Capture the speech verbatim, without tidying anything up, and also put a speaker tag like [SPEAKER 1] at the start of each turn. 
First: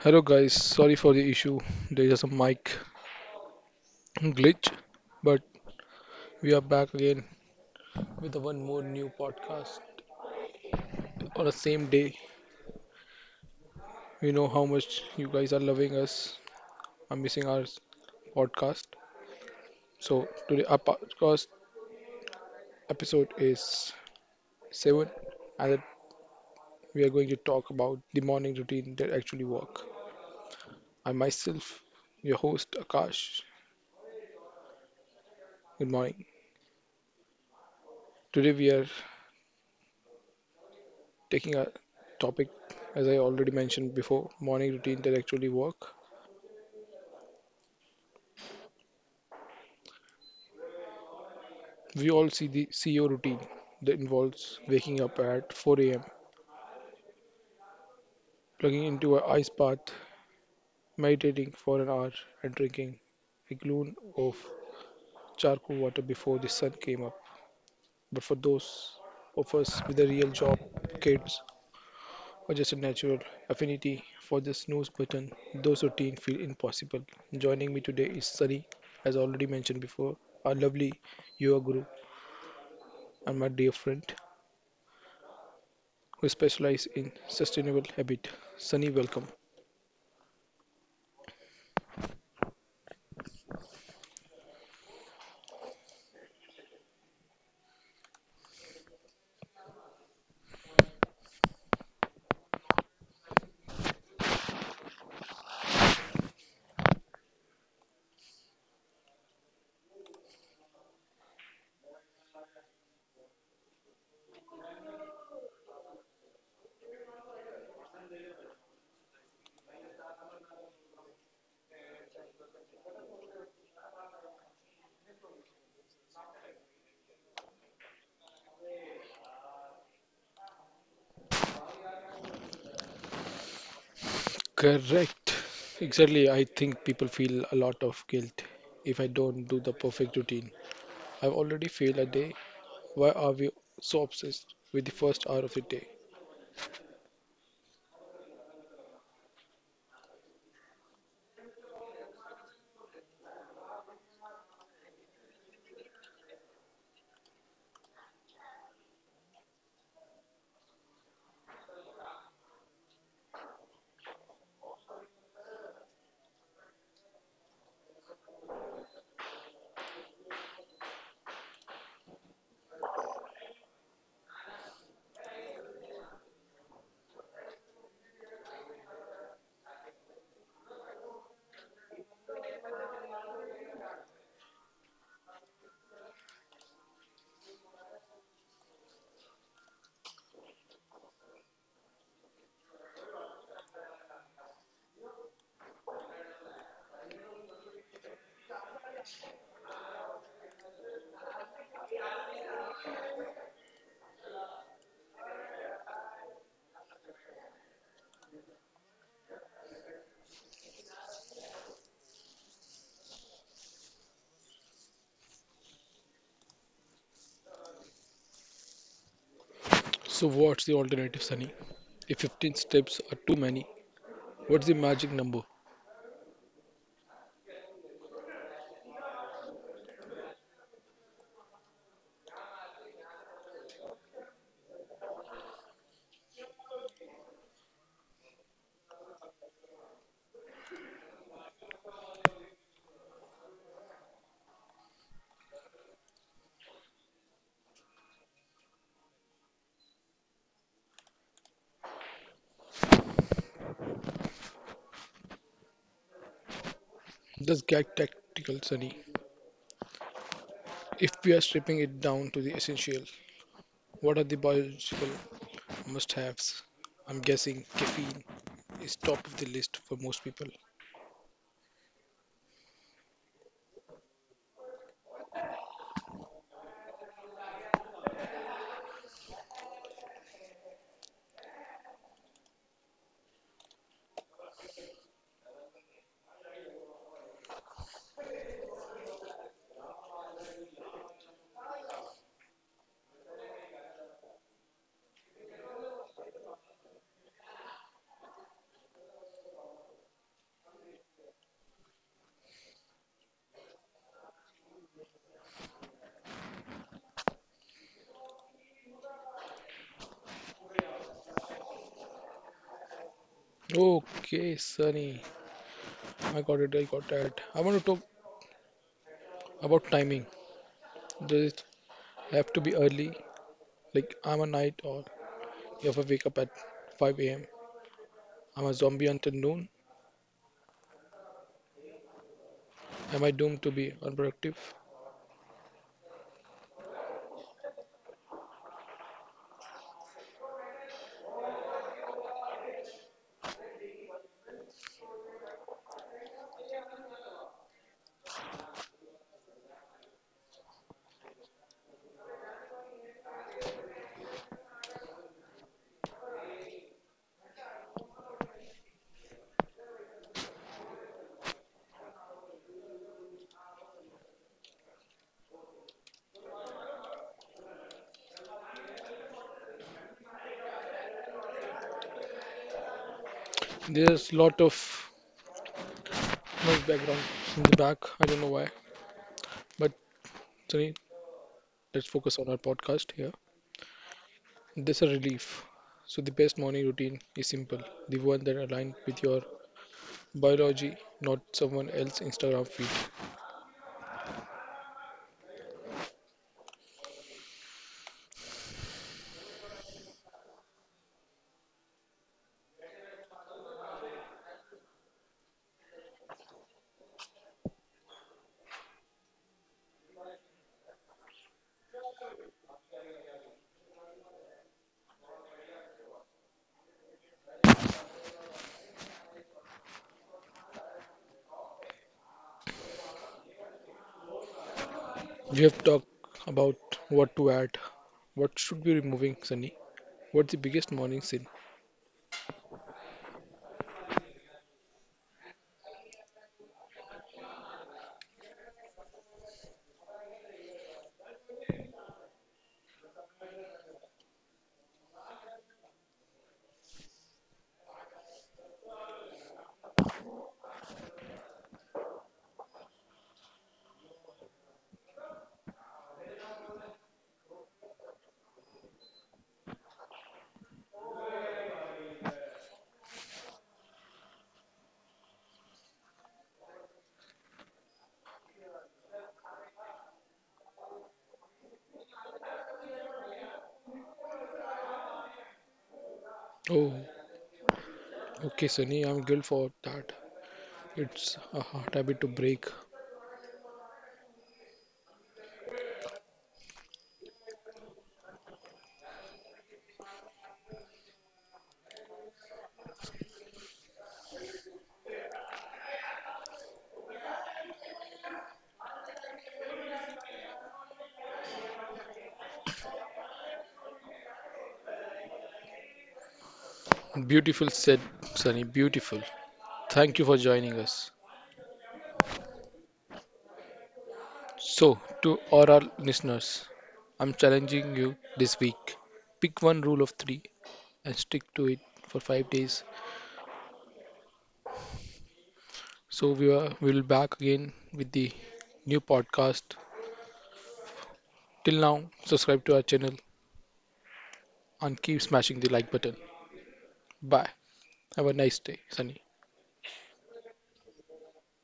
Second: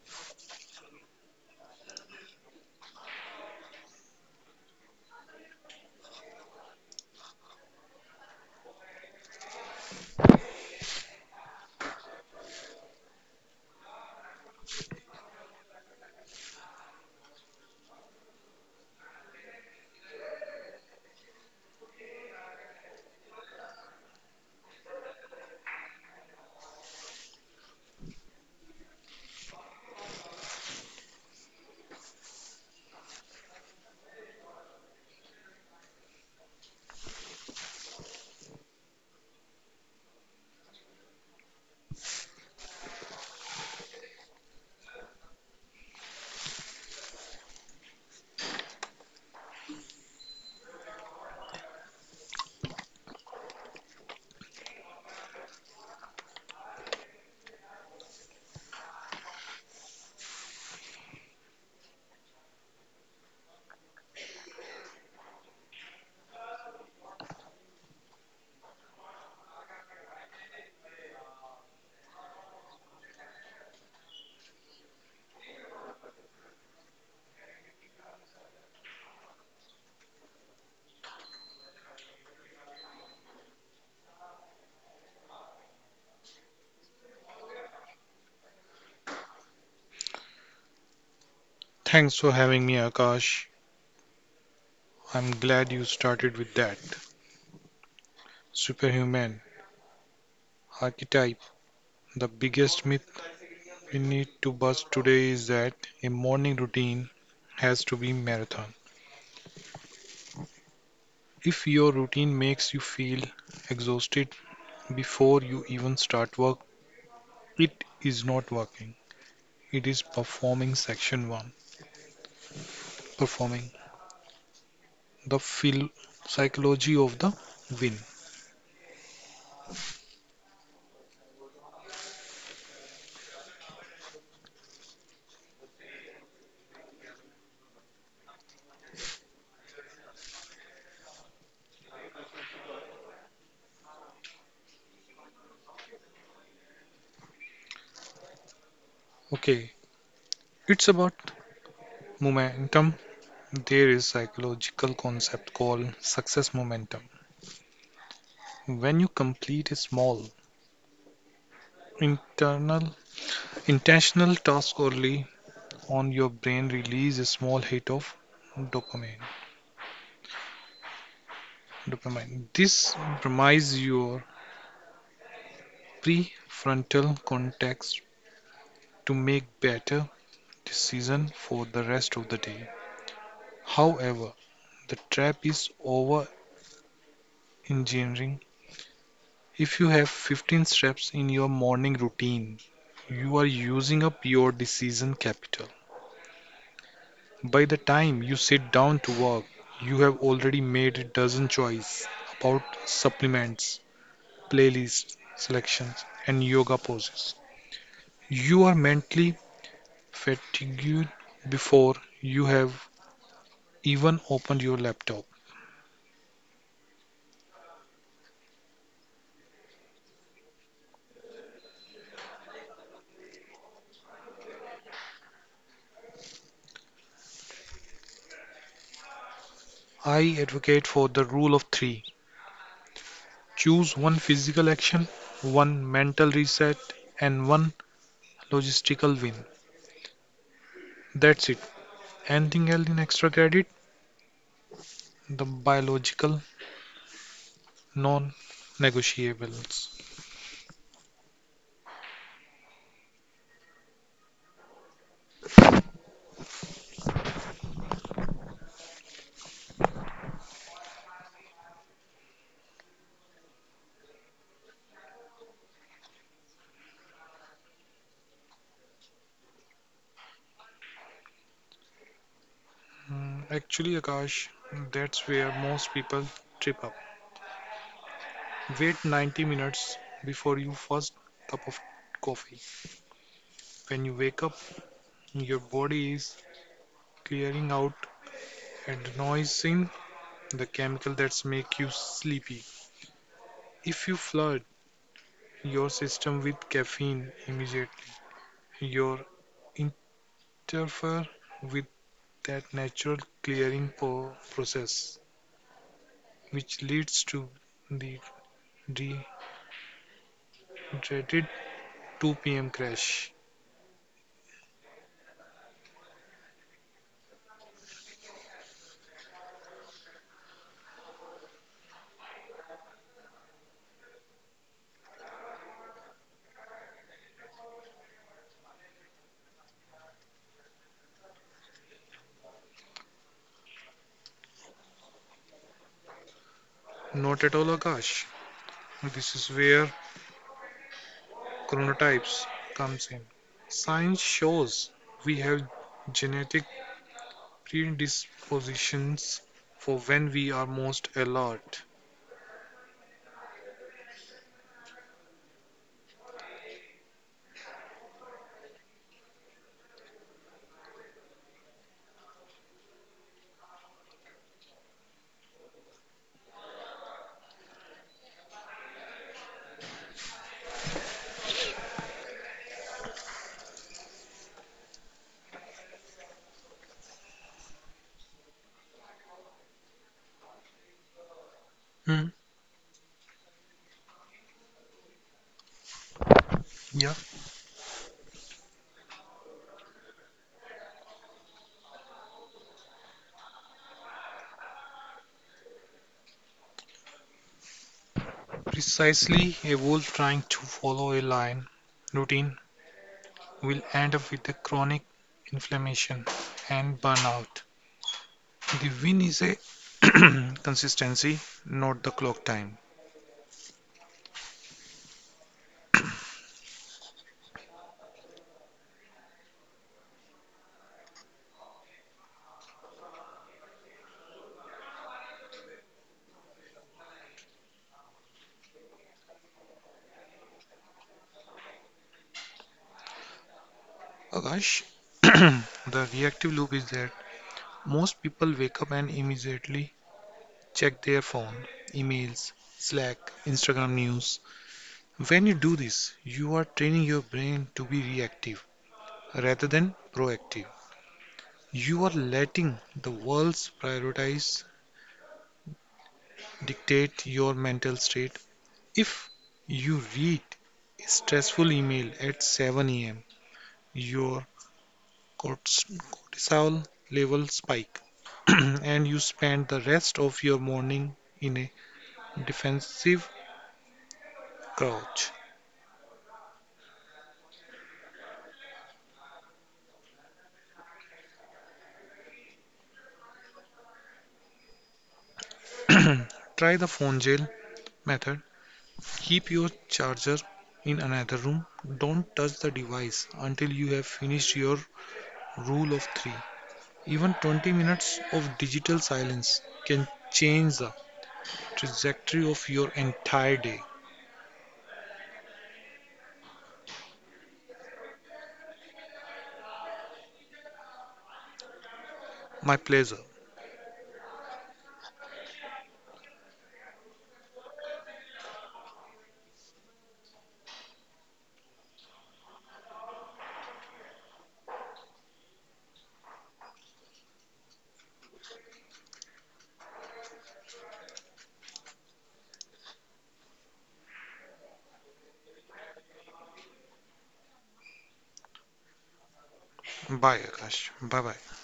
[SPEAKER 1] Hello guys, sorry for the issue. There is a mic glitch, but we are back again with the one more new podcast on the same day. We know how much you guys are loving us. I'm missing our podcast. So today our podcast episode is seven, and we are going to talk about the morning routine that actually work. I myself, your host Akash. Good morning. Today we are taking a topic, as I already mentioned before, morning routine that actually work. We all see the C E O routine that involves waking up at four a m, plugging into a ice bath, meditating for an hour, and drinking a gallon of charcoal water before the sun came up. But for those of us with a real job, kids, or just a natural affinity for the snooze button, those routines feel impossible. Joining me today is Sunny, as already mentioned before, our lovely yoga guru and my dear friend who specializes in sustainable habit. Sunny, welcome.
[SPEAKER 2] Thanks for having me, Akash. I'm glad you started with that. Superhuman archetype. The biggest myth we need to bust today is that a morning routine has to be marathon. If your routine makes you feel exhausted before you even start work, it is not working. It is performing section one, performing the phil- psychology of the win.
[SPEAKER 1] Correct. Exactly. I think people feel a lot of guilt if I don't do the perfect routine. I've already failed a day. Why are we so obsessed with the first hour of the day?
[SPEAKER 2] Okay, it's about momentum. There is psychological concept called success momentum. When you complete a small internal intentional task early on, your brain releases a small hit of dopamine. Dopamine. This primes your prefrontal cortex to make better decisions for the rest of the day. However, the trap is over engineering. If you have fifteen steps in your morning routine, you are using up your decision capital. By the time you sit down to work, you have already made a dozen choices about supplements, playlists, selections, and yoga poses. You are mentally fatigued before you have even opened your laptop.
[SPEAKER 1] So, what's the alternative, Sunny? If fifteen steps are too many, what's the magic number?
[SPEAKER 2] I advocate for the rule of three: choose one physical action, one mental reset, and one logistical win. That's it. Anything else in extra credit? The biological non-negotiables.
[SPEAKER 1] Let's get tactical, Sunny. If we are stripping it down to the essential, what are the biological must haves? I'm guessing caffeine is top of the list for most people.
[SPEAKER 2] Mm, Actually, Akash, that's where most people trip up. Wait ninety minutes before your first cup of coffee. When you wake up, your body is clearing out and noising the chemical that's make you sleepy. If you flood your system with caffeine immediately, your interfere with that natural clearing po- process, which leads to the de- dreaded two p m crash.
[SPEAKER 1] Okay, Sunny. I got it. I got that. I want to talk about timing. Does it have to be early? Like I'm a night owl. If I wake up at five a m, I'm a zombie until noon. Am I doomed to be unproductive?
[SPEAKER 2] Not at all, Akash. This is where chronotypes comes in. Science shows we have genetic predispositions for when we are most alert.
[SPEAKER 1] There's a lot of noise background in the back. I don't know why. But Sunny, let's focus on our podcast here.
[SPEAKER 2] Hmm.
[SPEAKER 1] This is a relief. So the best morning routine is simple. The one that aligns with your
[SPEAKER 2] Yeah,
[SPEAKER 1] biology, not someone else's Instagram feed.
[SPEAKER 2] precisely. A wolf trying to follow a lion routine will end up with a chronic inflammation and burnout. The win is a consistency, not the clock time.
[SPEAKER 1] We have talked about what to add. What should be removing, Sunny? What's the biggest morning sin?
[SPEAKER 2] Akash, the reactive loop is that most people wake up and immediately check their phone, emails, Slack, Instagram news. When you do this, you are training your brain to be reactive rather than proactive. You are letting the world's priorities dictate your mental state. If you read a stressful email at seven a m, your corts- cortisol level spike, and you spend the rest of your morning in a defensive crouch.
[SPEAKER 1] Oh, okay, Sunny, I'm guilt for that. It's a hard habit to break.
[SPEAKER 2] Try the phone jail method. Keep your charger in another room. Don't touch the device until you have finished your rule of three. Even twenty minutes of digital silence can change the trajectory of your entire day.
[SPEAKER 1] Beautiful said, Sunny. Beautiful. Thank you for joining us.
[SPEAKER 2] My pleasure.
[SPEAKER 1] So, to all our listeners, I'm challenging you this week. Pick one rule of three and stick to it for five days. So we are we will back again with the new podcast. Till now, subscribe to our channel, and keep smashing the like button. Bye. Have a nice day, Sunny.
[SPEAKER 2] Bye, Akash. Bye bye.